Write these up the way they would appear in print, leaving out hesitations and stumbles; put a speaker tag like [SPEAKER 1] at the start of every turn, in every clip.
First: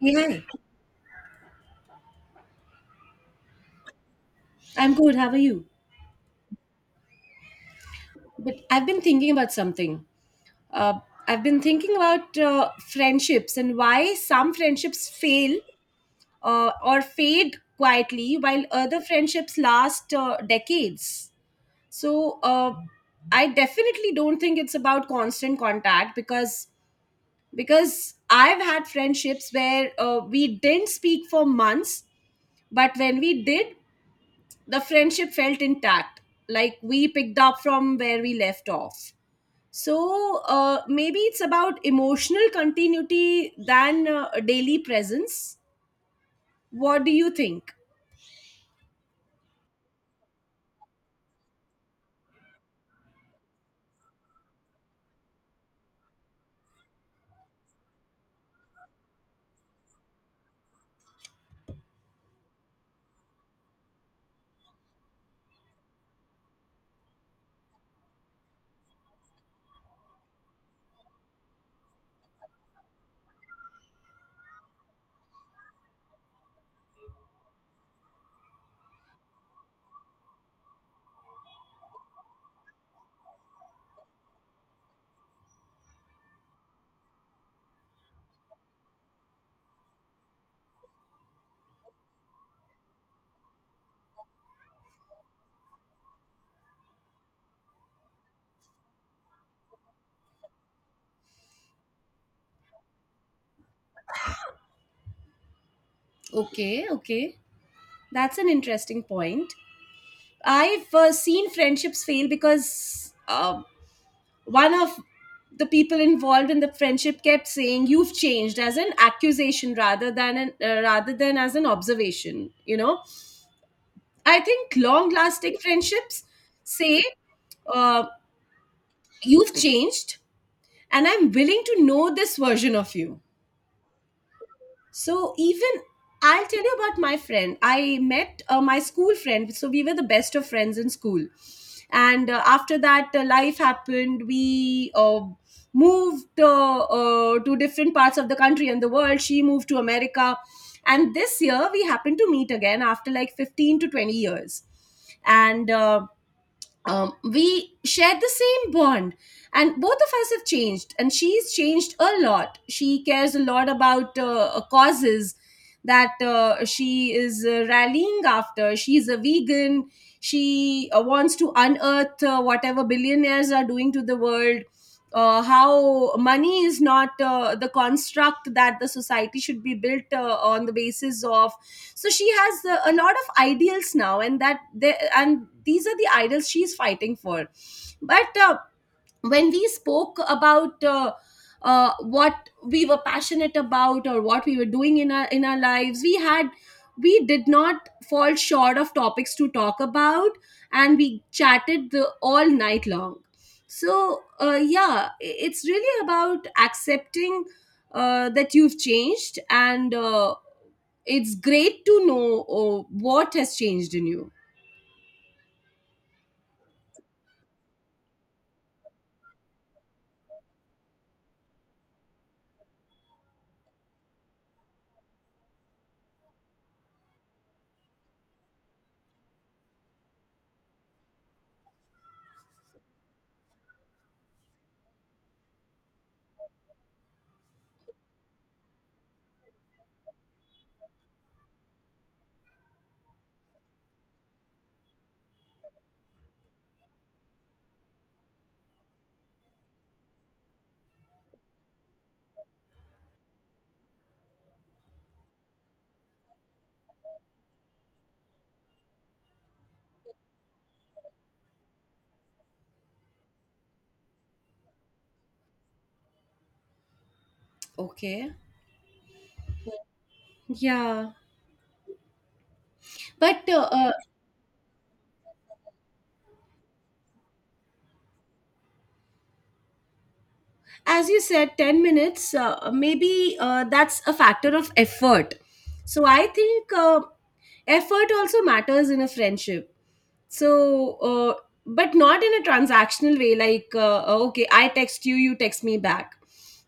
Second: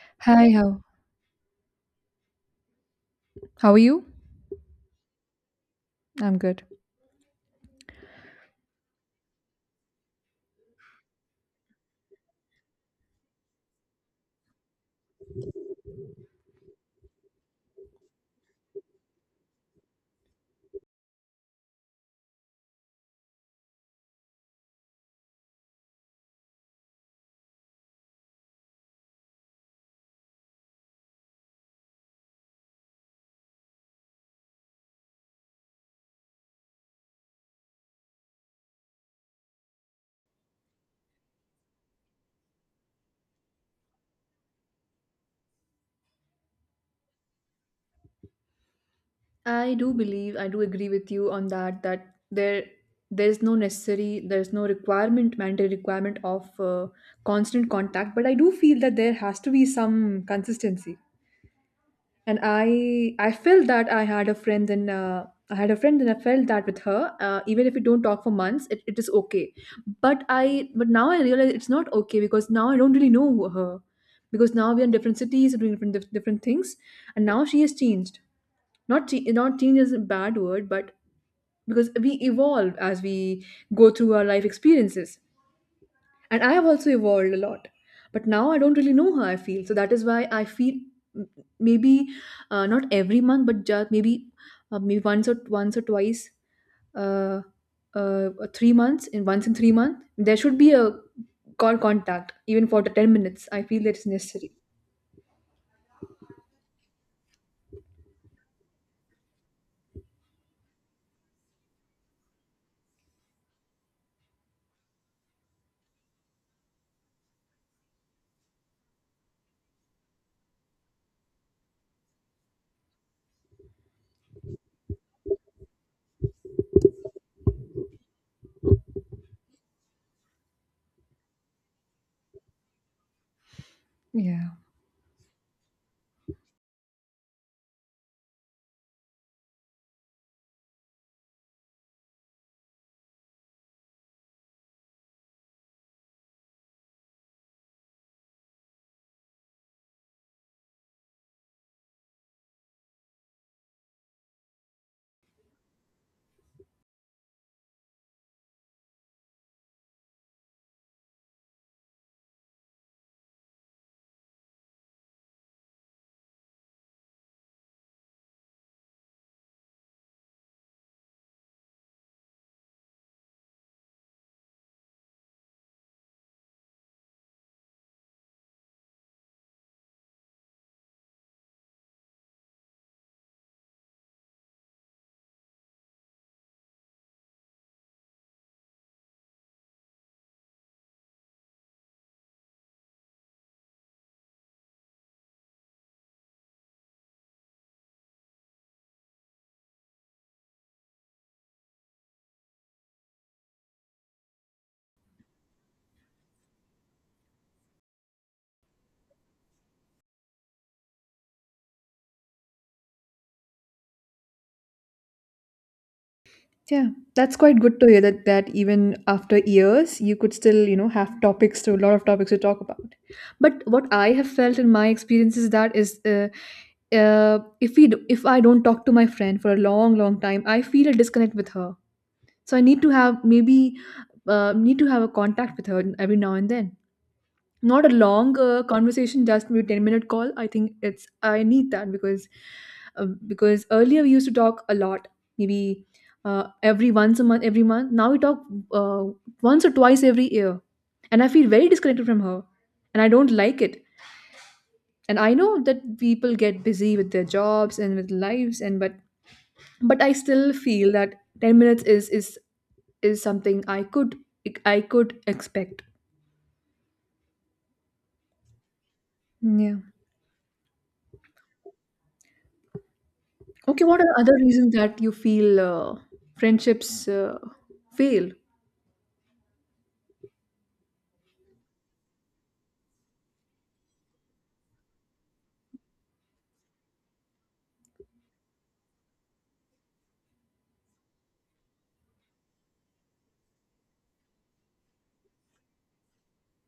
[SPEAKER 1] Hey, hi.
[SPEAKER 2] Hi, how are you?
[SPEAKER 1] I'm good. How are you?
[SPEAKER 2] I'm good.
[SPEAKER 1] But I've been thinking about something. Uh, I've been thinking about friendships and why some friendships fail or fade quietly while other friendships last decades. So I definitely don't think it's about constant contact because I've had friendships where we didn't speak for months, but when we did, the friendship felt intact, like we picked up from where we left off. So maybe it's about emotional continuity than daily presence. What do you think?
[SPEAKER 2] I do believe, I do agree with you on that, that there's no necessary, there's no requirement, mandatory requirement of constant contact, but I do feel that there has to be some consistency. And I felt that I had a friend and I felt that with her, even if we don't talk for months, it is okay, but I but now I realize it's not okay because now I don't really know her, because now we're in different cities doing different things, and now she has changed. Not change is a bad word, but because we evolve as we go through our life experiences, and I have also evolved a lot. But now I don't really know how I feel. So that is why I feel maybe not every month, but just maybe maybe once or twice, uh, three months in once in 3 months there should be a call contact, even for the 10 minutes. I feel that is necessary.
[SPEAKER 1] Okay, okay, that's an interesting point. I've seen friendships fail because one of the people involved in the friendship kept saying you've changed as an accusation rather than as an observation. I think long lasting friendships say, uh, you've changed, and I'm willing to know this version of you.
[SPEAKER 2] Yeah.
[SPEAKER 1] So, even I'll tell you about my friend. I met my school friend. So, we were the best of friends in school. And after that, life happened. We moved to different parts of the country and the world. She moved to America. And this year, we happened to meet again after like 15 to 20 years. And we share the same bond, and both of us have changed. And she's changed a lot. She cares a lot about causes that she is rallying after. She's a vegan. She wants to unearth whatever billionaires are doing to the world. How money is not the construct that the society should be built on the basis of. So she has a lot of ideals now, and these are the ideals she's fighting for. But when we spoke about what we were passionate about or what we were doing in our lives, we did not fall short of topics to talk about, and we chatted the all night long. So, yeah, it's really about accepting that you've changed, and it's great to know what has changed in you.
[SPEAKER 2] Yeah, that's quite good to hear, that even after years you could still, you know, have topics to a lot of topics to talk about. But what I have felt in my experience is that is if if I don't talk to my friend for a long, long time, I feel a disconnect with her. So I need to have maybe need to have a contact with her every now and then, not a long conversation, just maybe 10-minute call. I think it's, I need that because earlier we used to talk a lot. Maybe every month. Now we talk uh, once or twice every year, and I feel very disconnected from her, and I don't like it. And I know that people get busy with their jobs and with lives and, but I still feel that 10 minutes is something I could, I could expect.
[SPEAKER 1] Okay,
[SPEAKER 2] Yeah.
[SPEAKER 1] yeah. but uh,
[SPEAKER 2] Okay,
[SPEAKER 1] uh,
[SPEAKER 2] what are the other reasons that you feel friendships fail?
[SPEAKER 1] as you said 10 minutes, maybe that's a factor of effort. So I think effort also matters in a friendship. So uh, but not in a transactional way, like okay, I text you, you text me back.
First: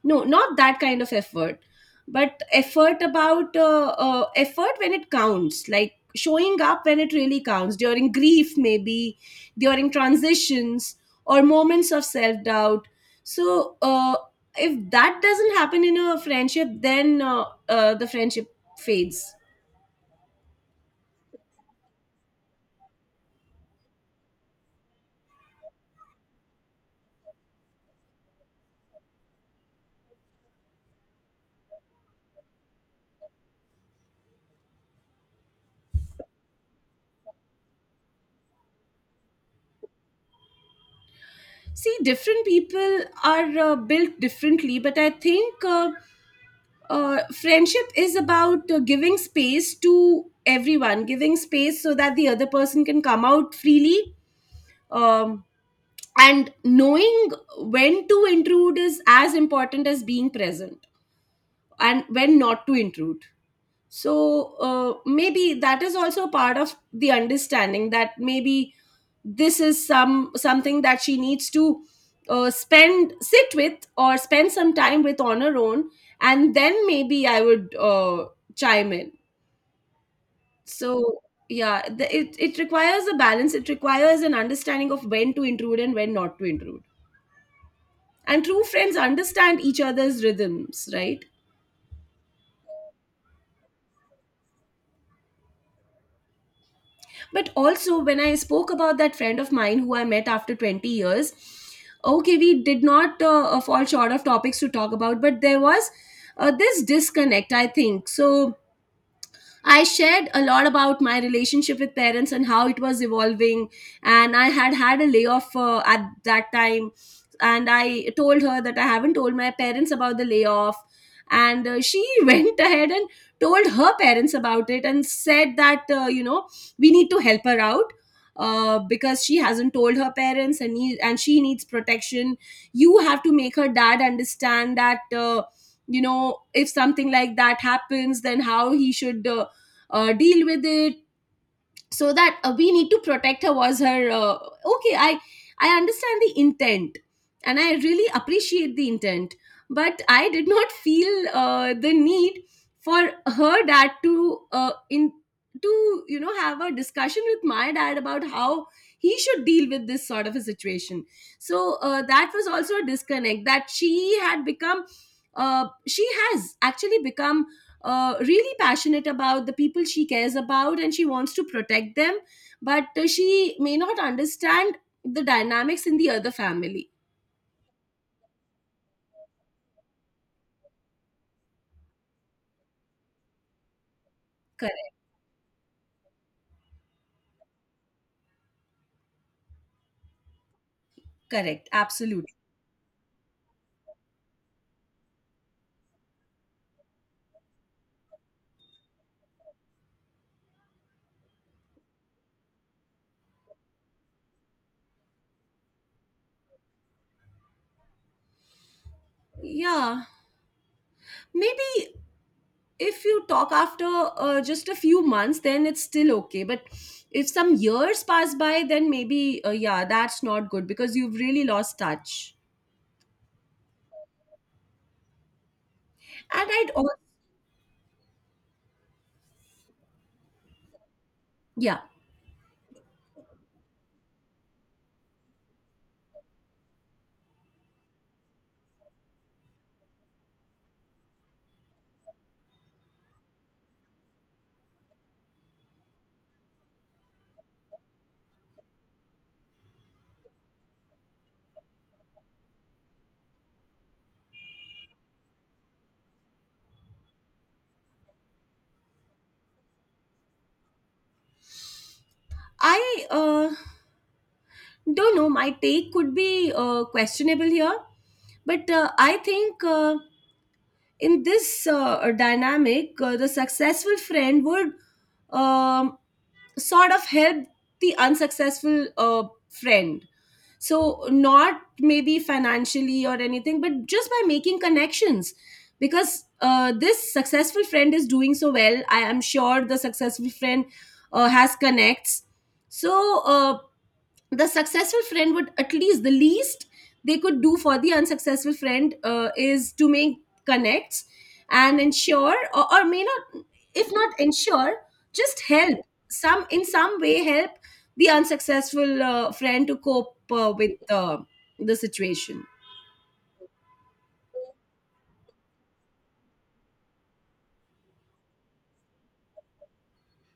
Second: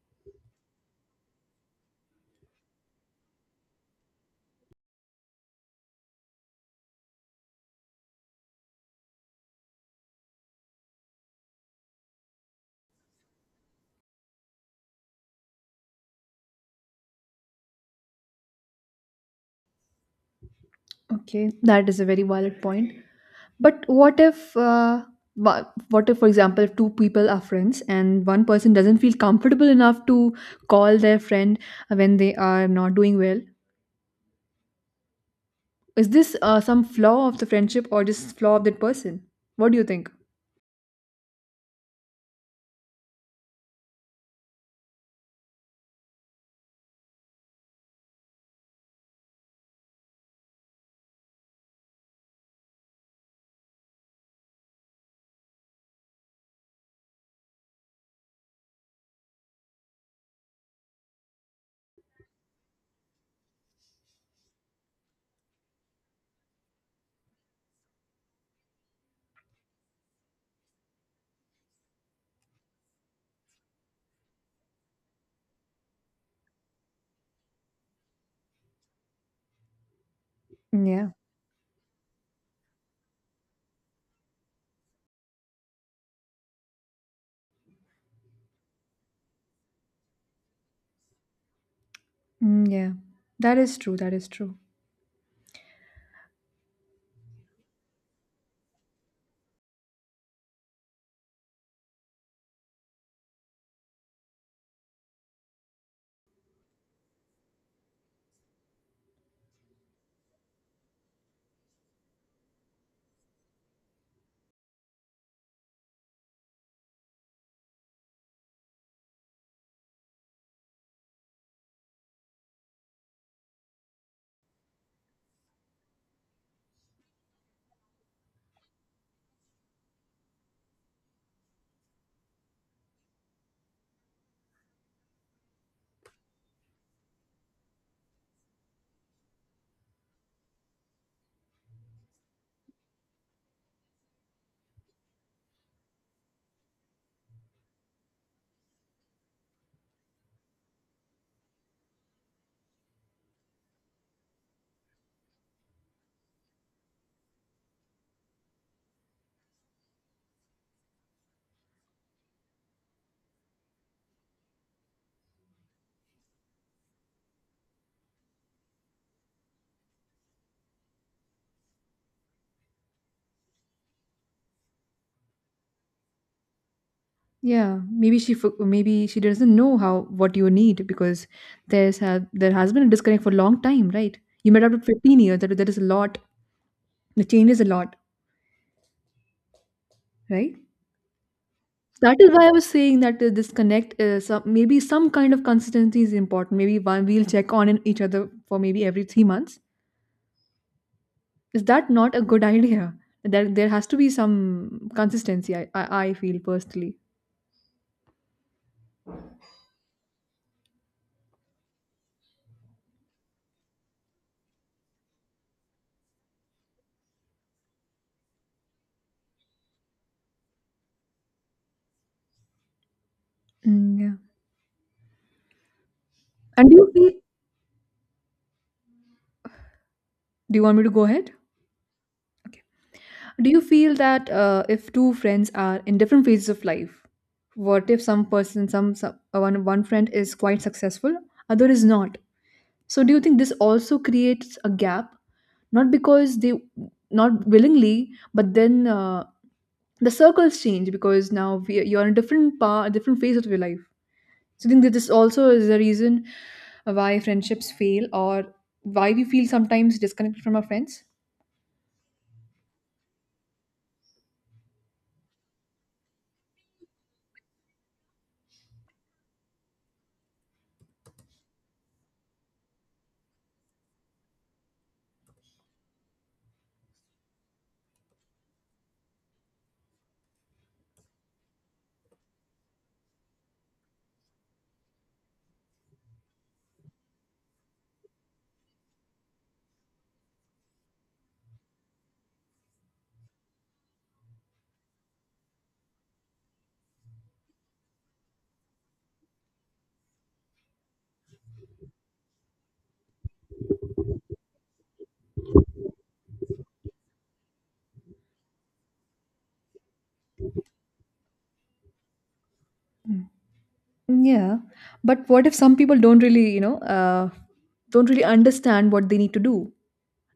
[SPEAKER 1] No, not that kind of effort. But effort when it counts, like showing up when it really counts, during grief maybe, during transitions, or moments of self doubt. So, if that doesn't happen in a friendship, then the friendship fades.
[SPEAKER 2] Okay, that is a very valid point. But what if, wha- what if, for example, if two people are friends and one person doesn't feel comfortable enough to call their friend when they are not doing well? Is this some flaw of the friendship or just flaw of that person? What do you think?
[SPEAKER 1] See, different people are built differently, but I think friendship is about giving space to everyone, giving space so that the other person can come out freely. Um, and knowing when to intrude is as important as being present, and when not to intrude. So maybe that is also part of the understanding that maybe this is something that she needs to spend sit with or spend some time with on her own, and then maybe I would chime in.
[SPEAKER 2] Yeah.
[SPEAKER 1] So, yeah, it requires a balance. It requires an understanding of when to intrude and when not to intrude. And true friends understand each other's rhythms, right?
[SPEAKER 2] Mm, yeah, that is true. That is true.
[SPEAKER 1] But also, when I spoke about that friend of mine who I met after 20 years, okay, we did not fall short of topics to talk about, but there was this disconnect, I think. So, I shared a lot about my relationship with parents and how it was evolving. And I had had a layoff at that time. And I told her that I haven't told my parents about the layoff. And she went ahead and told her parents about it and said that, we need to help her out. Because she hasn't told her parents, and she needs protection. You have to make her dad understand that if something like that happens, then how he should deal with it. So that we need to protect her was her. Okay, I understand the intent, and I really appreciate the intent, but I did not feel the need for her dad to in to you know have a discussion with my dad about how he should deal with this sort of a situation. So, that was also a disconnect, that she has actually become really passionate about the people she cares about, and she wants to protect them, but she may not understand the dynamics in the other family.
[SPEAKER 2] Yeah, maybe maybe she doesn't know how, what you need, because there's there has been a disconnect for a long time, right? You met up with
[SPEAKER 1] Correct,
[SPEAKER 2] 15 years. That is a lot. The change is a lot, right?
[SPEAKER 1] correct,
[SPEAKER 2] That is
[SPEAKER 1] absolutely.
[SPEAKER 2] why I was saying that the disconnect is some, maybe some kind of consistency is important. Maybe one we'll check on in each other for maybe every 3 months. Is that not a good idea? That there has to be some consistency. I feel personally.
[SPEAKER 1] Yeah, maybe if you talk after just a few months, then it's still okay. But if some years pass by, then maybe, yeah, that's not good because you've really lost touch.
[SPEAKER 2] Mm, yeah.
[SPEAKER 1] And
[SPEAKER 2] And
[SPEAKER 1] I'd,
[SPEAKER 2] do you
[SPEAKER 1] al-
[SPEAKER 2] feel? Do you want me to go ahead?
[SPEAKER 1] yeah,
[SPEAKER 2] Do you feel that, if two friends are in different phases of life, what if some person, some one one friend is quite successful, other is not? So do you think this also creates a gap? Not because they, not willingly, but then the circles change because you're in a different part, different phase of your life. So I think that this also is the reason why friendships fail, or why we feel sometimes disconnected from our friends.
[SPEAKER 1] I don't know, my take could be questionable here, but I think in this dynamic, the successful friend would um, sort of help the unsuccessful friend. So, not maybe financially or anything, but just by making connections. Because this successful friend is doing so well. I am sure the successful friend has connects. So, the successful friend would at least the least they could do for the unsuccessful friend is to make connects and ensure or may not, if not ensure, just help, some in some way help the unsuccessful friend to cope with the situation.
[SPEAKER 2] Mm, yeah, but what if some people don't really, you know, don't really understand what they need to do,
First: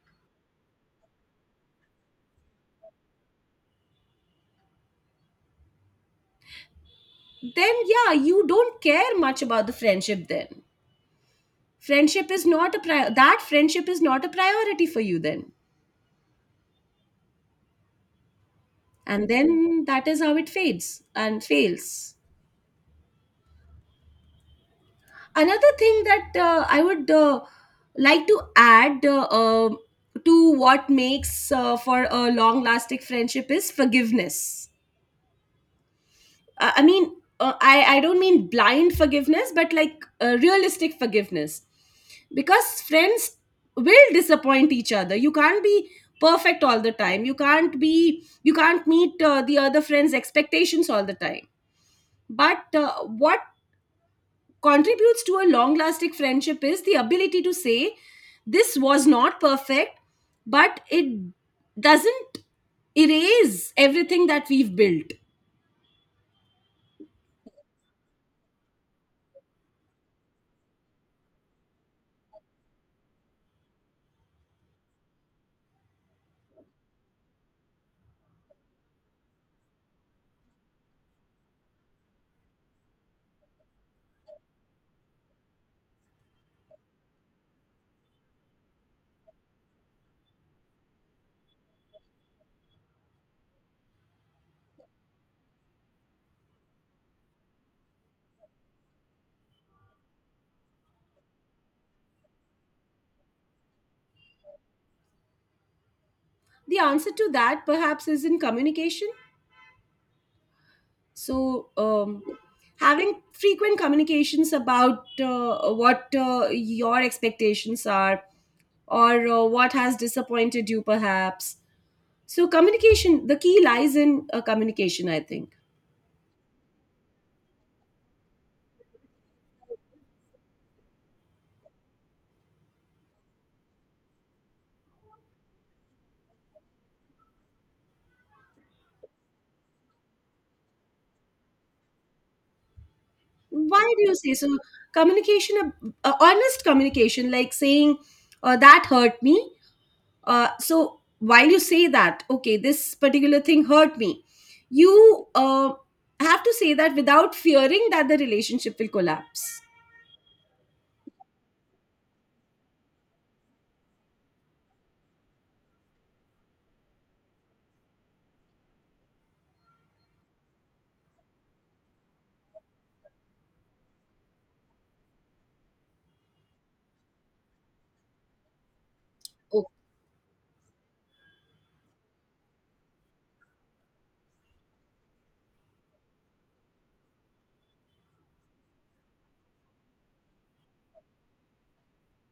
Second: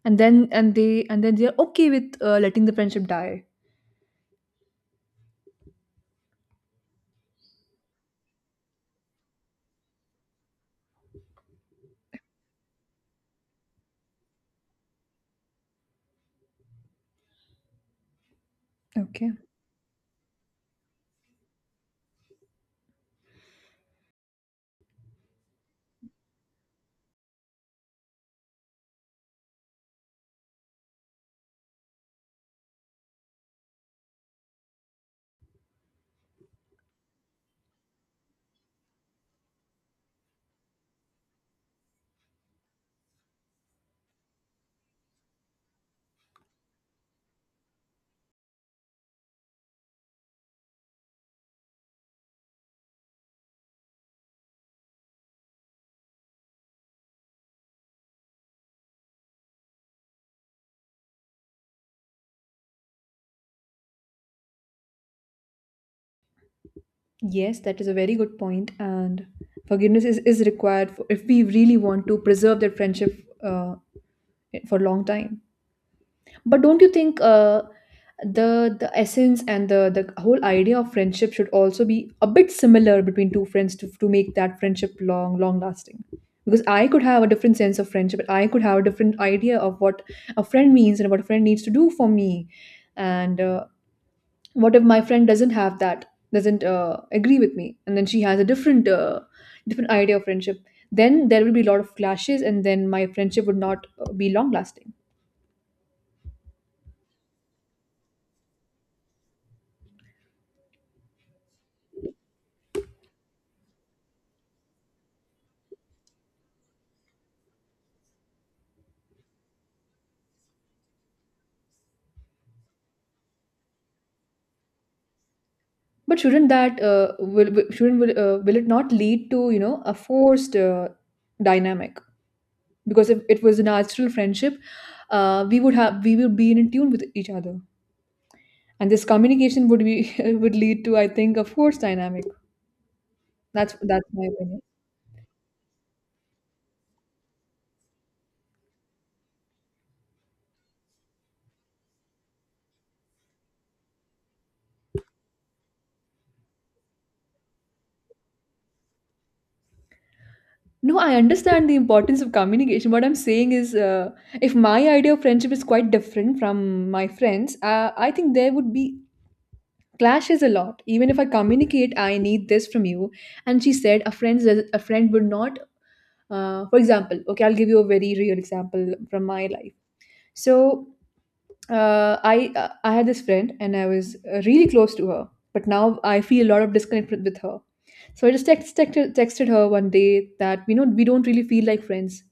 [SPEAKER 2] and then and they and then they're okay with letting the friendship die.
[SPEAKER 1] Then, yeah, you don't care much about the friendship then. Friendship is not a pri- that friendship is not a priority for you then. And
[SPEAKER 2] Okay.
[SPEAKER 1] then that is how it fades and fails. Another thing that I would like to add, to what makes for a long lasting friendship, is forgiveness. I mean I don't mean blind forgiveness, but like realistic forgiveness, because friends will disappoint each other. You can't be perfect all the time. You can't meet the other friends expectations all the time. But what contributes to a long lasting friendship is the ability to say this was not perfect, but it doesn't erase everything that we've built.
[SPEAKER 2] Yes, that is a very good point, and forgiveness is required for, if we really want to preserve that friendship uh, for a long time. But don't you think the essence and the whole idea of friendship should also be a bit similar between two friends to make that friendship long long lasting? Because I could have a different sense of friendship, and I could have a different idea of what a friend means and what a friend needs to do for me. And what if my friend doesn't have that, doesn't agree with me, and then she has a different different idea of friendship? Then there will be a lot of clashes, and then my friendship would not be long lasting.
[SPEAKER 1] The answer to that perhaps is in communication. So having frequent communications about what your expectations are, or what has disappointed you perhaps. So communication the key lies in communication, I think.
[SPEAKER 2] But shouldn't that will- shouldn't will it not lead to, you know, a forced dynamic? Because if it was a natural friendship, we would be in tune with each other, and this communication would be would lead to, I think, a forced dynamic.
[SPEAKER 1] Why
[SPEAKER 2] That's
[SPEAKER 1] do you
[SPEAKER 2] my
[SPEAKER 1] say so?
[SPEAKER 2] opinion.
[SPEAKER 1] Honest communication, like saying that hurt me. So while you say that, okay, this particular thing hurt me, you have to say that without fearing that the relationship will collapse.
[SPEAKER 2] No, I understand the importance of communication. What I'm saying is, if my idea of friendship is quite different from my friends, I think there would be clashes a lot, even if I communicate I need this from you, and she said a friend would not, for example, okay, I'll give you a very real example from my
[SPEAKER 1] Oh,
[SPEAKER 2] life. So I had this friend and I was really close to her, but now I feel a lot of disconnect with her. So I just texted her one day that, we know, we don't really feel like friends,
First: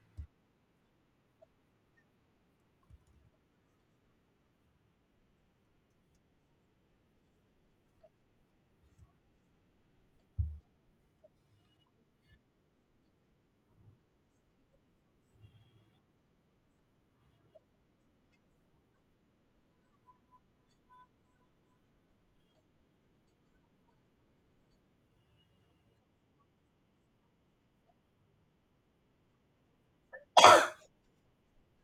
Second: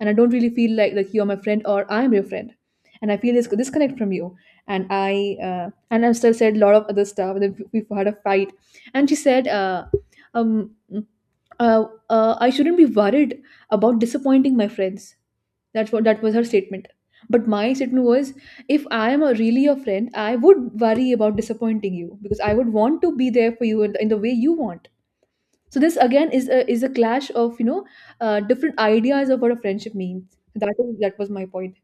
[SPEAKER 2] and I don't really feel like you're my friend or I'm your friend, and I feel this disconnect from you. And I, and I still said a lot of other stuff. And then we had a fight, and she said, um, I shouldn't be worried about disappointing my friends. That's what that was her statement. But my statement was, if I am a really your friend, I would worry about disappointing you because I would want to be there for you in the way you want. So this again is a clash of, you know, different ideas of what a friendship means. That is, that was my point.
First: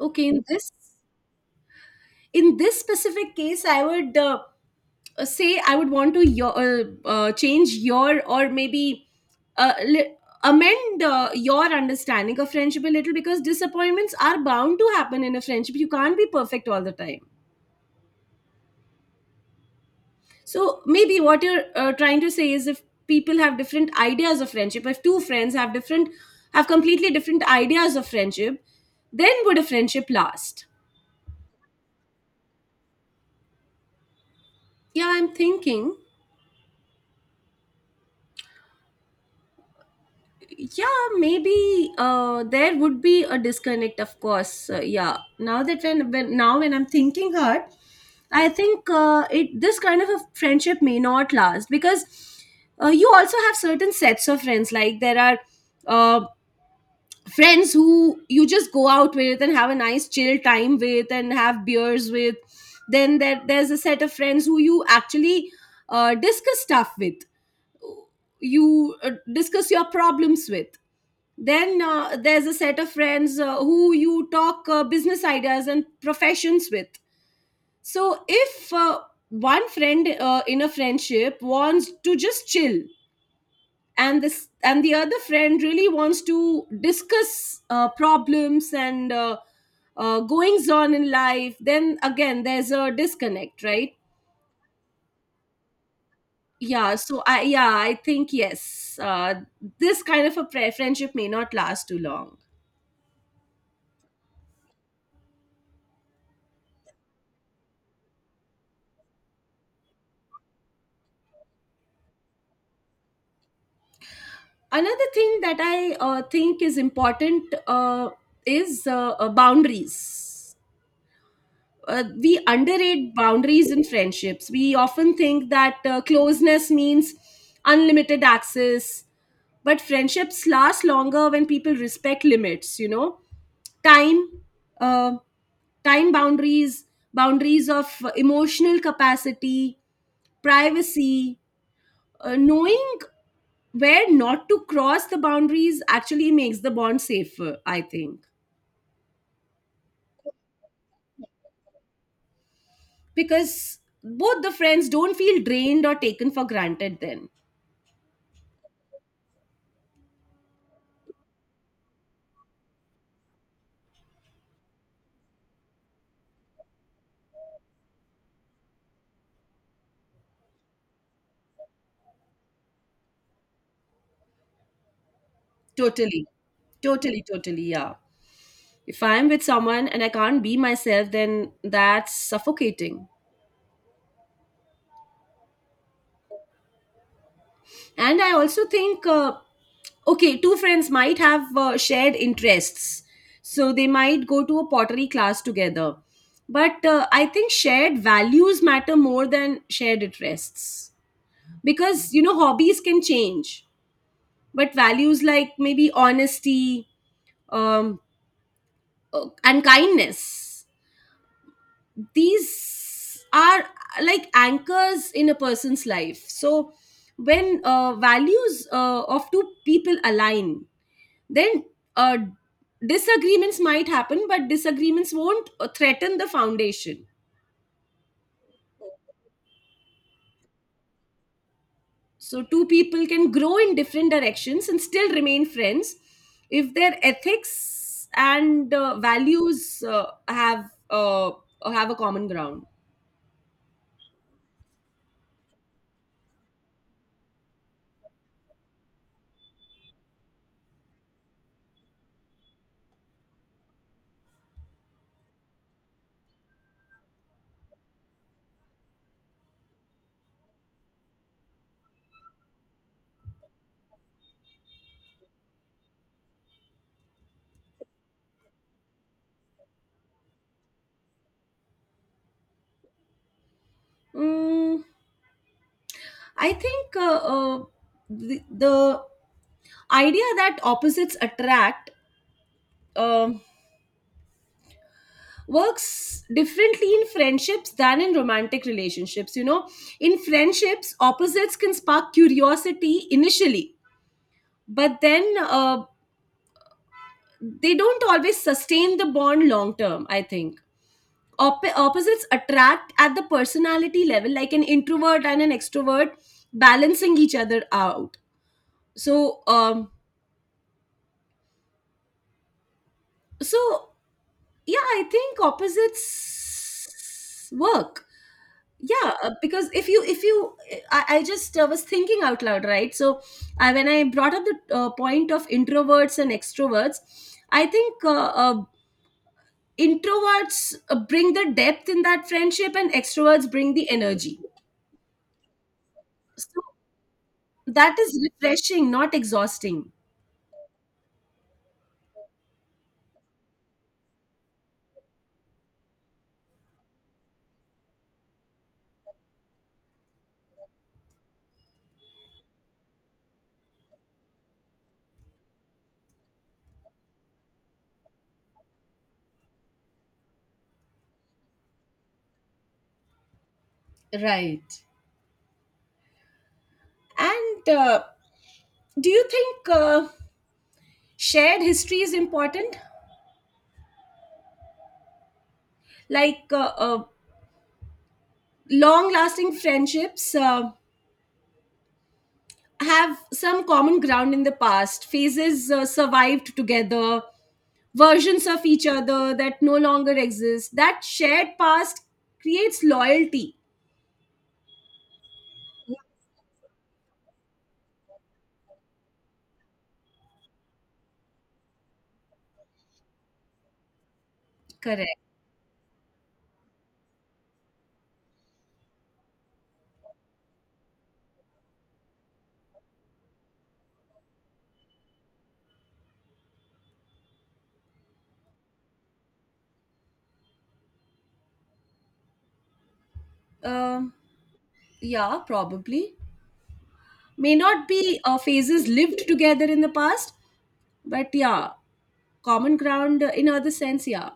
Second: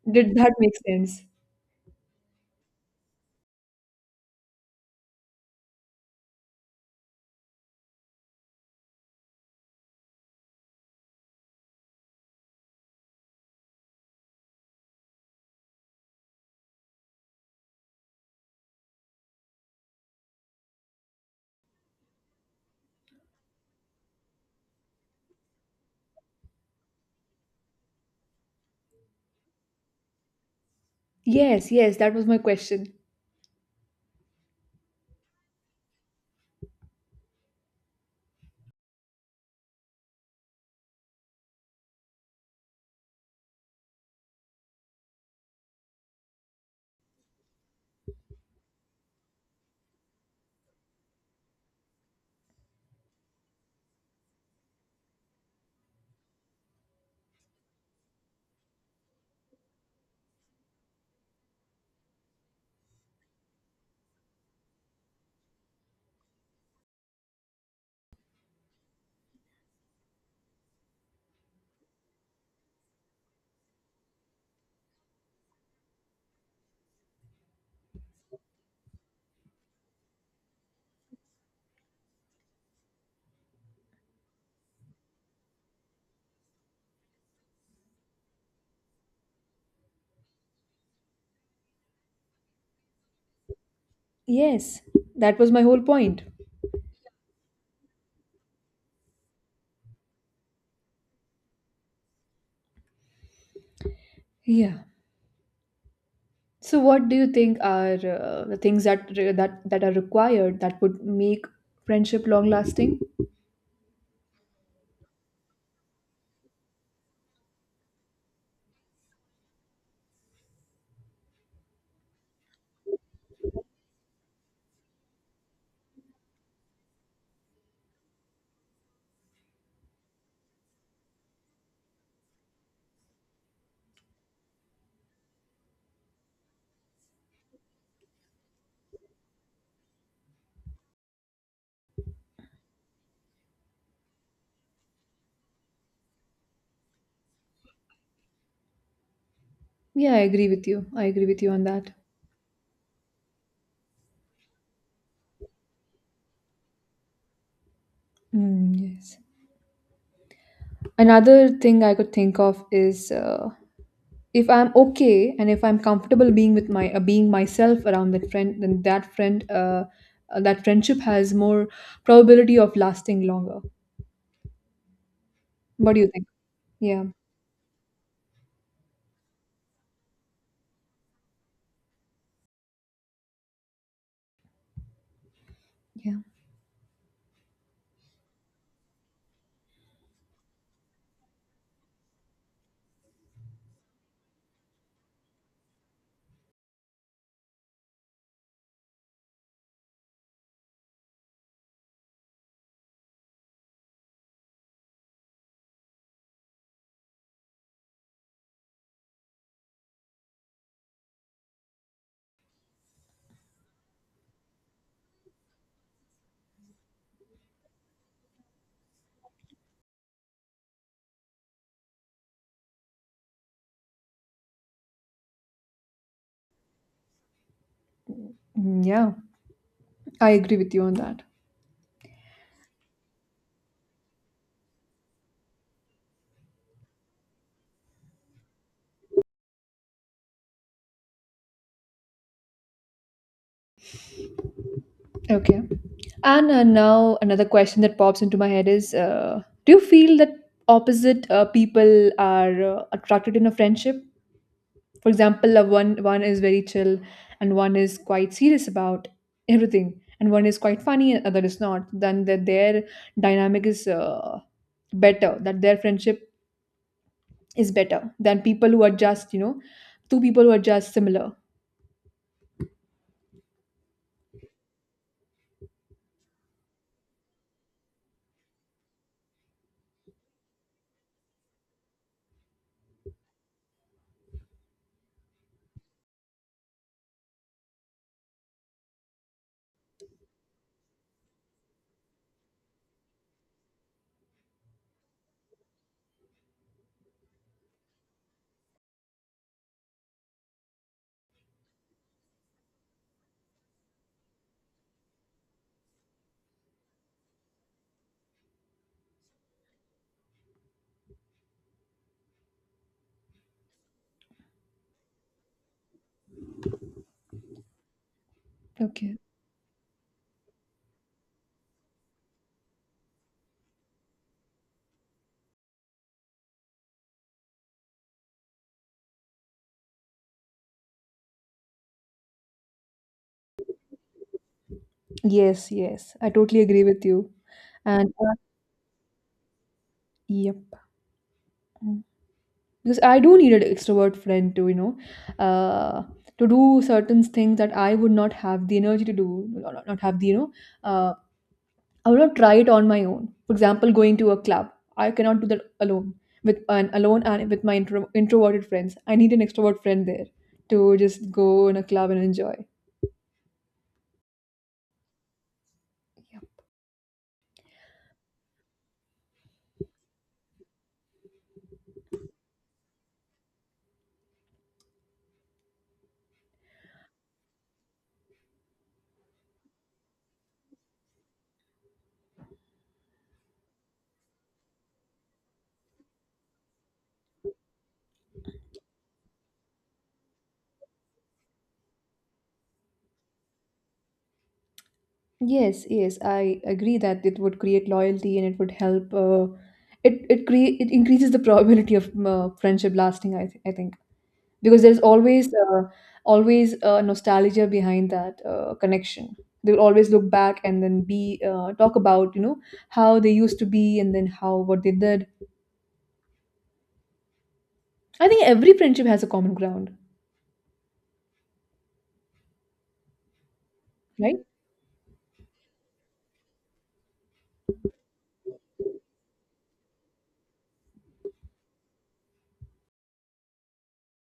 [SPEAKER 1] okay.
[SPEAKER 2] Did
[SPEAKER 1] In
[SPEAKER 2] that
[SPEAKER 1] this
[SPEAKER 2] make sense?
[SPEAKER 1] in this specific case, I would say I would want to your, change your, or maybe uh, li- amend your understanding of friendship a little, because disappointments are bound to happen in a friendship. You can't be perfect all the time. So maybe what you're trying to say is, if people have different ideas of friendship, if two friends have completely different ideas of friendship, then would a friendship last?
[SPEAKER 2] Yes, yes, that was my question.
[SPEAKER 1] Yeah, I'm thinking. Yeah, maybe there would be a disconnect, of course. Yeah, now that when I'm thinking hard, I think it this kind of a friendship may not last because you also have certain sets of friends. Like, there are uh, friends who you just go out with and have a nice chill time with and have beers with. Then there's a set of friends who you actually discuss stuff with, you discuss your problems with. Then there's a set of friends who you talk business ideas and professions with. So if one friend in a friendship wants to just chill, and this and the other friend really wants to discuss problems and goings on in life, then again there's a disconnect, right?
[SPEAKER 2] Yes, that was my whole point.
[SPEAKER 1] Yeah, so I think, yes, this kind of a friendship may not last too long.
[SPEAKER 2] Yeah. So what do you think are the things that that are required that would make friendship long lasting?
[SPEAKER 1] Another thing that I think is important, is boundaries. We underrate boundaries in friendships. We often think that closeness means unlimited access, but friendships last longer when people respect limits. time uh, time boundaries, boundaries of emotional capacity, privacy, knowing where not to cross the boundaries actually makes the bond safer, I think.
[SPEAKER 2] Yeah, I agree with you. I agree with you on that.
[SPEAKER 1] Because both the friends don't feel drained or taken for granted then.
[SPEAKER 2] Mm, yes. Another thing I could think of is, if I'm okay and if I'm comfortable being with my being myself around that friend, then that friendship has more probability of lasting longer. What do you think?
[SPEAKER 1] Totally.
[SPEAKER 2] Yeah,
[SPEAKER 1] Totally, totally, yeah. If I'm with someone and I can't be myself, then that's suffocating.
[SPEAKER 2] yeah.
[SPEAKER 1] And I also think okay, two friends might have shared interests, so they might go to a pottery class together, but I think shared values matter more than shared interests, because you know hobbies can change, but values like maybe honesty um, and kindness, these are like anchors in a person's life. So when values of two people align, then uh, disagreements might happen, but disagreements won't threaten the foundation.
[SPEAKER 2] Mm, yeah. I agree with you on that.
[SPEAKER 1] So two people can grow in different directions and still remain friends if their ethics and values have a common ground.
[SPEAKER 2] Okay. And now another question that pops into my head is: do you feel that opposite people are attracted in a friendship? For example, one is very chill, and one is quite serious about everything, and one is quite funny and other is not, then that their dynamic is better, that their friendship is better than people who are just, you know, two people who are just similar.
[SPEAKER 1] Mm, I think the idea that opposites attract um works differently in friendships than in romantic relationships. You know, in friendships, opposites can spark curiosity initially, but then they don't always sustain the bond long term, I think. Opposites attract at the personality level, like an introvert and an extrovert balancing each other out. So, um, so yeah, I think opposites work. Yeah,
[SPEAKER 2] Okay.
[SPEAKER 1] because if you I just was thinking out loud, right? So when I brought up the point of introverts and extroverts, I think introverts bring the depth in that friendship and extroverts bring the energy,
[SPEAKER 2] Yes, yes, I totally
[SPEAKER 1] so
[SPEAKER 2] agree with you.
[SPEAKER 1] that
[SPEAKER 2] And
[SPEAKER 1] is refreshing, not exhausting.
[SPEAKER 2] yep. Mm. Because I do need an extrovert friend to, you know, uh to do certain things that I would not have the energy to do, not have the, you know, uh, I will not try it on my own. For example, going to a club. I cannot do that alone. With an alone and with my introverted friends, I need an extrovert friend there to just go in a club and enjoy.
[SPEAKER 1] Right.
[SPEAKER 2] Yeah.
[SPEAKER 1] And do you think shared history is important, like long lasting friendships have some common ground in the past? Phases survived together, versions of each other that no longer exist. That shared past creates loyalty.
[SPEAKER 2] Yes, yes, I agree that it would create loyalty, and it would help. It it create, it increases the probability of friendship lasting. I think. Because there's
[SPEAKER 1] Correct.
[SPEAKER 2] always always nostalgia behind that connection. They will always look back and then be, talk about, you know, how they used to be and then how, what they did. I think every friendship has a common ground,
[SPEAKER 1] Uh,
[SPEAKER 2] right?
[SPEAKER 1] yeah, probably. May not be phases lived together in the past, but yeah, common ground in other sense, yeah.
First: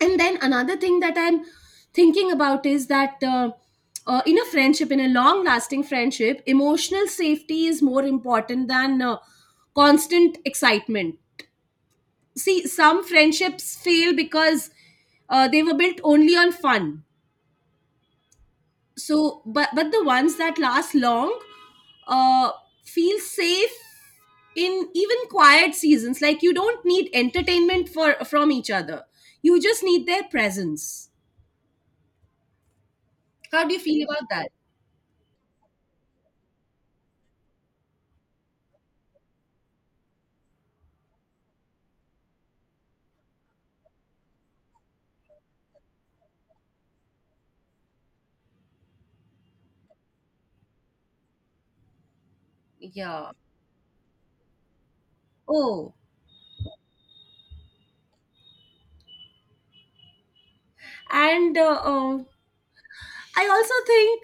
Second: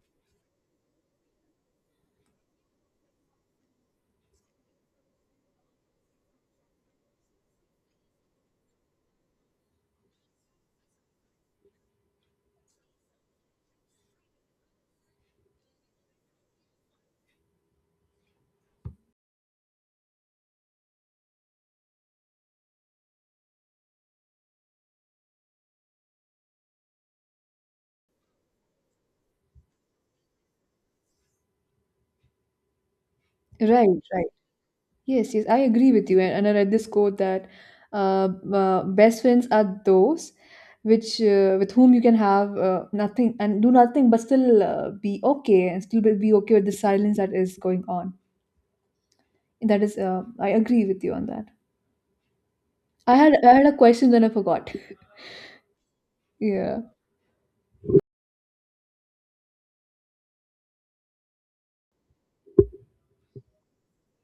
[SPEAKER 1] And then another thing that I'm thinking about is that in a friendship, in a long lasting friendship, emotional safety is more important than constant excitement. See, some friendships fail because they were built only on fun. But the ones that last long uh, feel safe in even quiet seasons. Like you don't need entertainment for from each other, you just need their presence. How do you
[SPEAKER 2] right
[SPEAKER 1] feel about
[SPEAKER 2] right
[SPEAKER 1] that?
[SPEAKER 2] Yes, yes, I agree with you. And I read this quote that, uh, best friends are those which, with whom you can have nothing and do nothing but still be okay, and still be okay with the silence that is going on. That is, I agree with you on that.
[SPEAKER 1] Yeah.
[SPEAKER 2] I had a question, then I forgot.
[SPEAKER 1] Oh,
[SPEAKER 2] Yeah.
[SPEAKER 1] and I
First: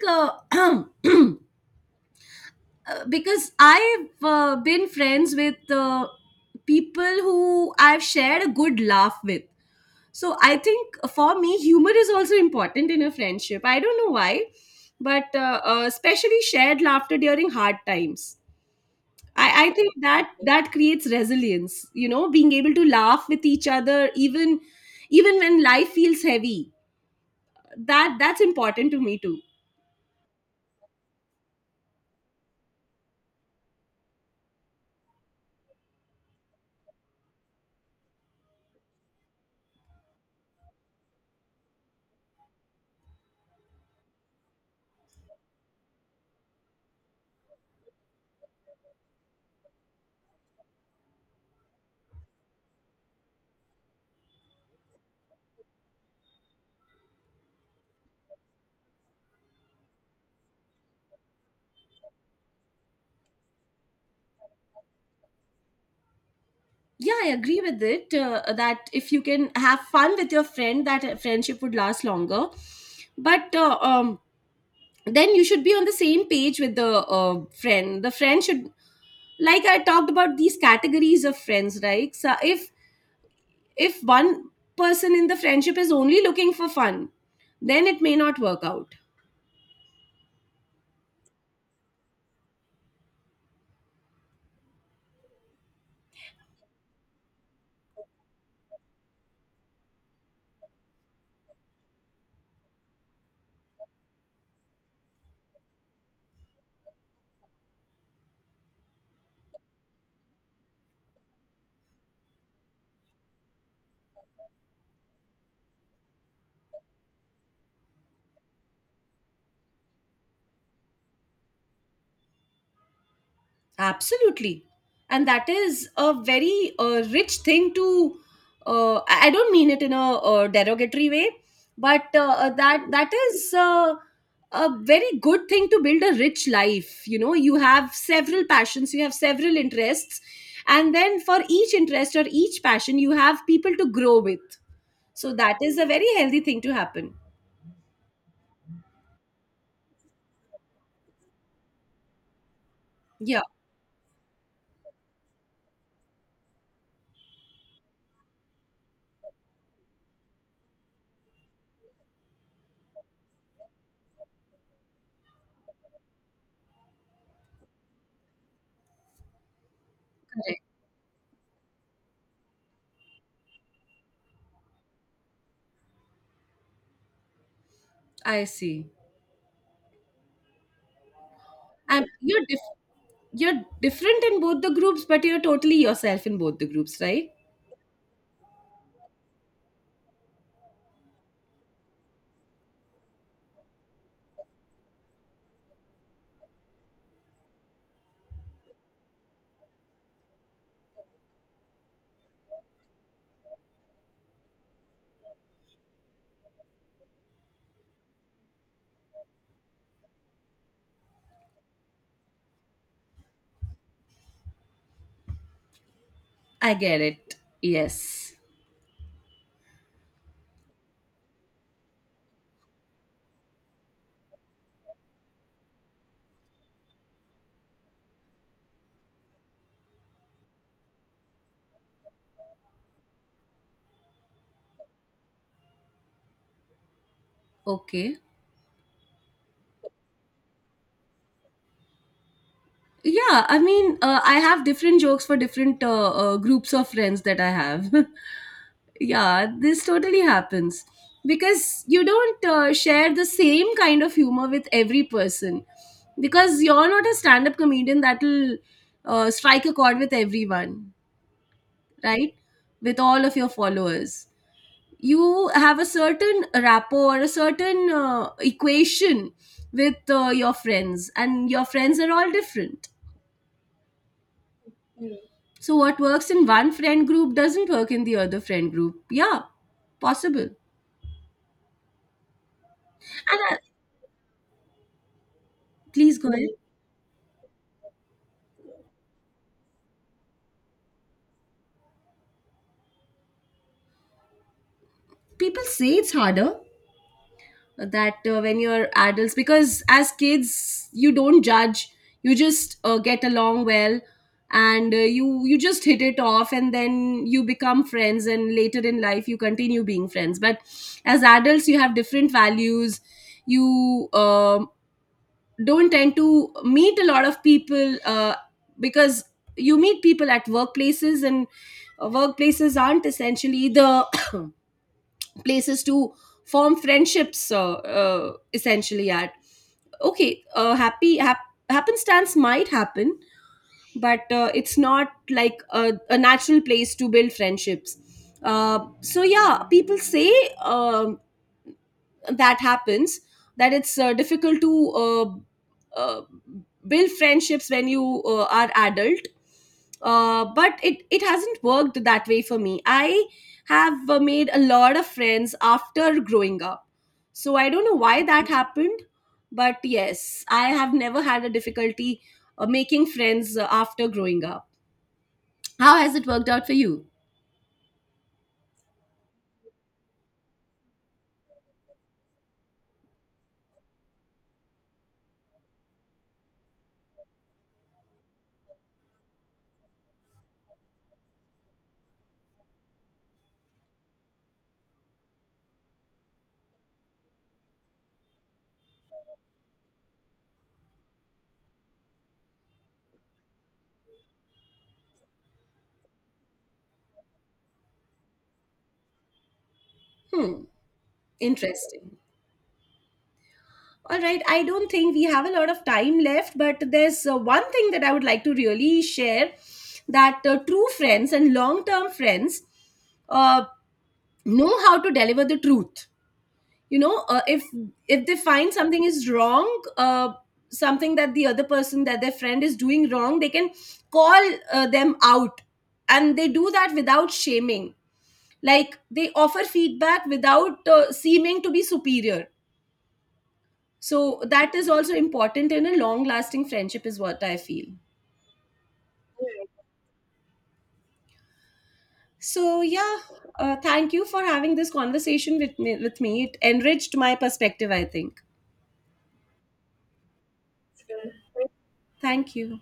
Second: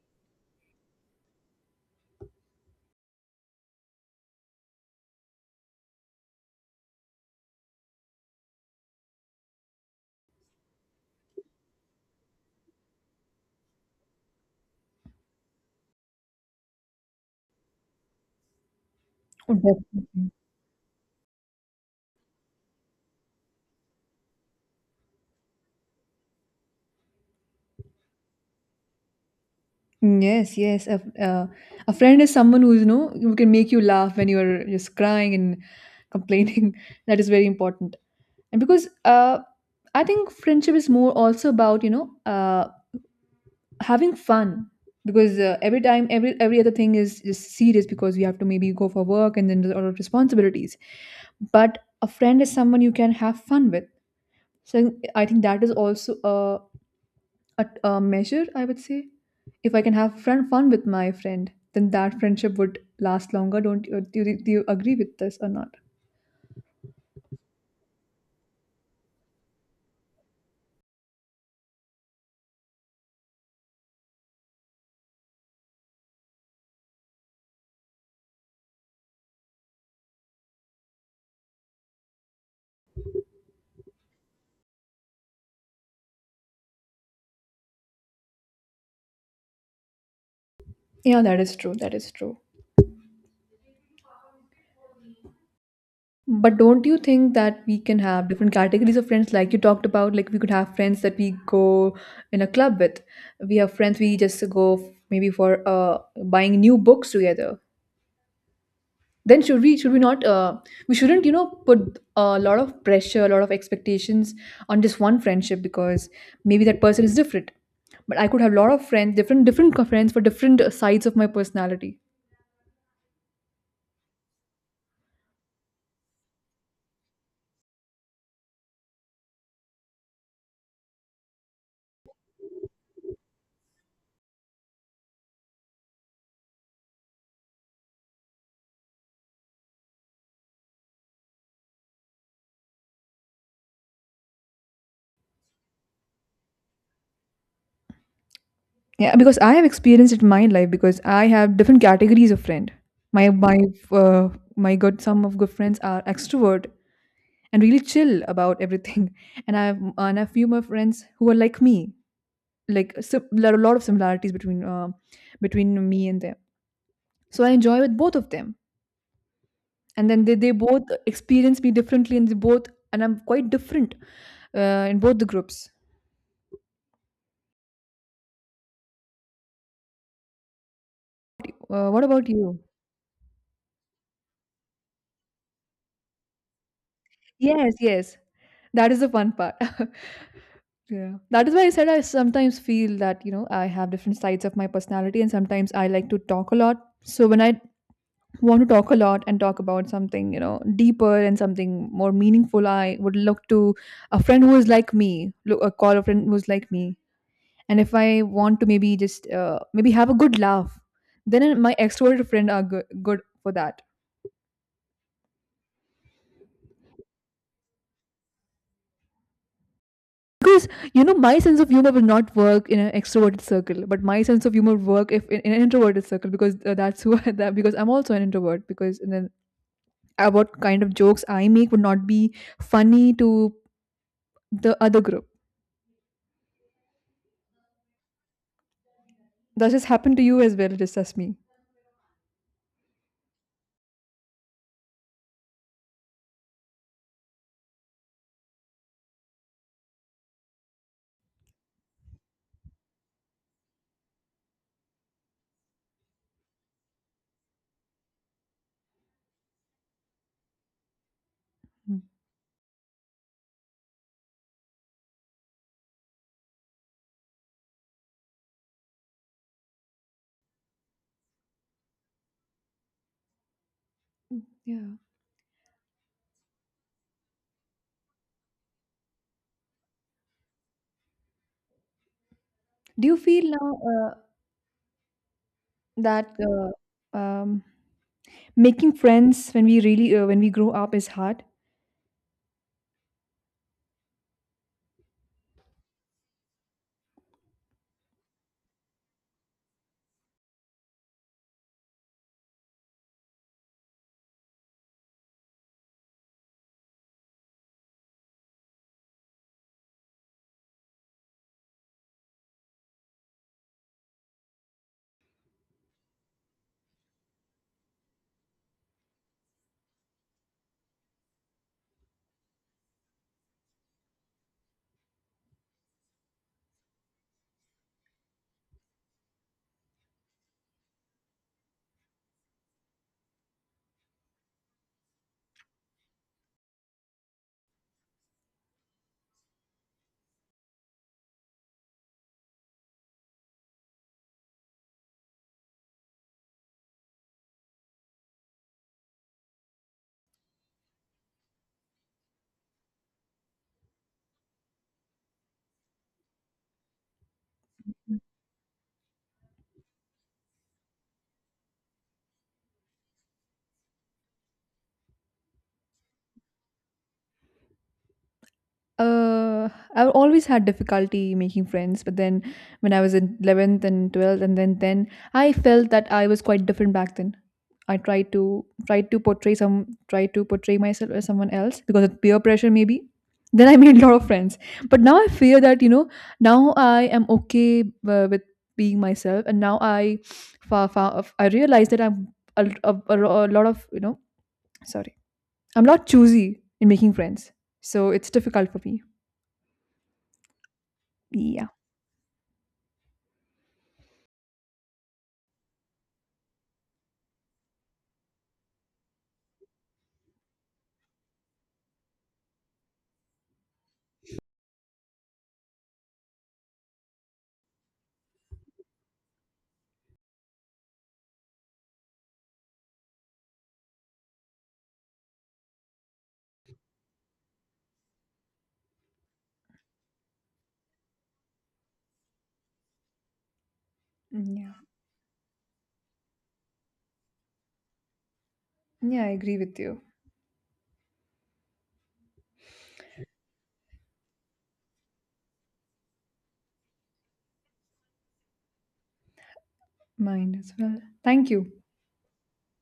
[SPEAKER 1] also think because I've been friends with people who I've shared a good laugh with. So I think for me, humor is also important in a friendship. I don't know why, but especially shared laughter during hard times.
[SPEAKER 2] Oh,
[SPEAKER 1] I think that
[SPEAKER 2] definitely.
[SPEAKER 1] that creates resilience. You know, being able to laugh with each other even even when life feels heavy, that that's important to me too.
[SPEAKER 2] Yes, yes. Uh, a friend is someone who's, you know, who can make you laugh when you're just crying and complaining. That is very important. And because I think friendship is more also about, you know, having fun. Because every time, every other thing is just serious because we have to maybe go for work and then there's a lot of responsibilities. But a friend is someone you can have fun with. So I think that is also a measure, I would say. If I can have fun with my friend, then that friendship would last longer. Don't you, do, you, do you agree with this or not?
[SPEAKER 1] Yeah, I agree with it, that if you can have fun with your friend, that friendship would last longer. But then you should be on the same page with the friend should, like I talked about these categories of friends, right? So if one person in the friendship is only looking for fun, then it may not work out.
[SPEAKER 2] Yeah, that is true. That is true. But don't you think that we can have different categories of friends, like you talked about? Like we could have friends that we go in a club with. We have friends we just maybe for buying new books together. Then should we not, we shouldn't, you know, put a lot of pressure, a lot of expectations on just one friendship, because maybe that person is different. But I could have a lot of friends, friends for different sides of my personality.
[SPEAKER 1] Absolutely. And that is a very rich thing to, I don't mean it in a, uh, derogatory way, but that is a very good thing to build a rich life. You know, you have several passions, you have several interests, and then for each interest or each passion, you have people to grow with. So that is a very healthy thing to happen.
[SPEAKER 2] Yeah, because I have experienced it in my life, because I have different categories of friend. my
[SPEAKER 1] Yeah,
[SPEAKER 2] my uh, my good, some of good friends are extrovert and really chill about everything. And I have, and a few more friends who are like me, like a lot of similarities between between me and them. So I enjoy with both of them. And then they
[SPEAKER 1] correct.
[SPEAKER 2] both experience me differently, and they both, and I'm quite different in both the groups.
[SPEAKER 1] I see.
[SPEAKER 2] What
[SPEAKER 1] And
[SPEAKER 2] about
[SPEAKER 1] you're
[SPEAKER 2] you?
[SPEAKER 1] different. You're different in both the groups, but you're totally yourself in both the groups, right?
[SPEAKER 2] Yes, yes. That is the fun part. Yeah. That is why I said, I sometimes feel that, you know, I have different sides of my personality, and sometimes I like to talk a lot. So when I want to talk a lot and talk about something, you know, deeper and something more meaningful, I would look to a friend who is like me, look, call a friend who's like me. And if I want to maybe just maybe have a good laugh, then my extroverted friend are good for that.
[SPEAKER 1] I get it. Yes.
[SPEAKER 2] Because, you know, my sense of humor will not work in an extroverted circle, but my sense of humor work if in, in an introverted circle, because that's who that, because I'm also an introvert, because and then what kind of jokes I make would not be funny to the other group.
[SPEAKER 1] Okay.
[SPEAKER 2] That just happened to you as well, just as me.
[SPEAKER 1] Yeah, I mean, I have different jokes for different groups of friends that I have. Yeah, this totally happens because you don't share the same kind of humor with every person, because you're not a stand up comedian that'll strike a chord with everyone,
[SPEAKER 2] Mm.
[SPEAKER 1] right? With all of your followers. You have a certain rapport or a certain equation with your friends, and your friends are all different,
[SPEAKER 2] Mm, yeah.
[SPEAKER 1] so what works in one friend group doesn't work in the other friend group. Yeah, possible.
[SPEAKER 2] Do you feel
[SPEAKER 1] And
[SPEAKER 2] now
[SPEAKER 1] please
[SPEAKER 2] that
[SPEAKER 1] go ahead.
[SPEAKER 2] making friends when we really when we grow up is hard?
[SPEAKER 1] People say it's harder, that when you're adults, because as kids you don't judge, you just get along well, and you just hit it off and then you become friends, and later in life you continue being friends. But as adults, you have different values, you don't tend to meet a lot of people because you meet people at workplaces, and workplaces aren't essentially the places to form friendships essentially. At, okay, happenstance might happen, but it's not like a natural place to build friendships. So yeah, people say, um, that happens, that it's difficult to build friendships when you are adult. Uh, but it hasn't worked that way for me. I have made a lot of friends after growing up, so I don't know why that happened. But yes, I have never had a difficulty making friends after growing up. How has it worked out for you?
[SPEAKER 2] Uh, I've always had difficulty making friends, but then when I was in 11th and 12th, and then I felt that I was quite different back then. I tried to portray myself as someone else because of peer pressure maybe. Then I made a lot of friends, but now I fear that, you know, now I am okay with being myself, and now I I realize that I'm a, lot of, you know, sorry, I'm not choosy in making friends, so it's difficult for me.
[SPEAKER 1] Hmm.
[SPEAKER 2] Yeah.
[SPEAKER 1] Interesting. All right, I don't think we have a lot of time left, but there's one thing that I would like to really share, that true friends and long term friends uh, know how to deliver the truth. You know, if they find something is wrong, something that the other person, that their friend is doing wrong, they can call them out, and they do that without shaming. Like they offer feedback without seeming to be superior. So
[SPEAKER 2] Mm, yeah,
[SPEAKER 1] that is also important in a long lasting friendship, is what I feel.
[SPEAKER 2] yeah, I agree with you.
[SPEAKER 1] So yeah, thank you for having this conversation with me. With me, it enriched my perspective, I think.
[SPEAKER 2] Mine as well. Thank you.
[SPEAKER 1] Thank you.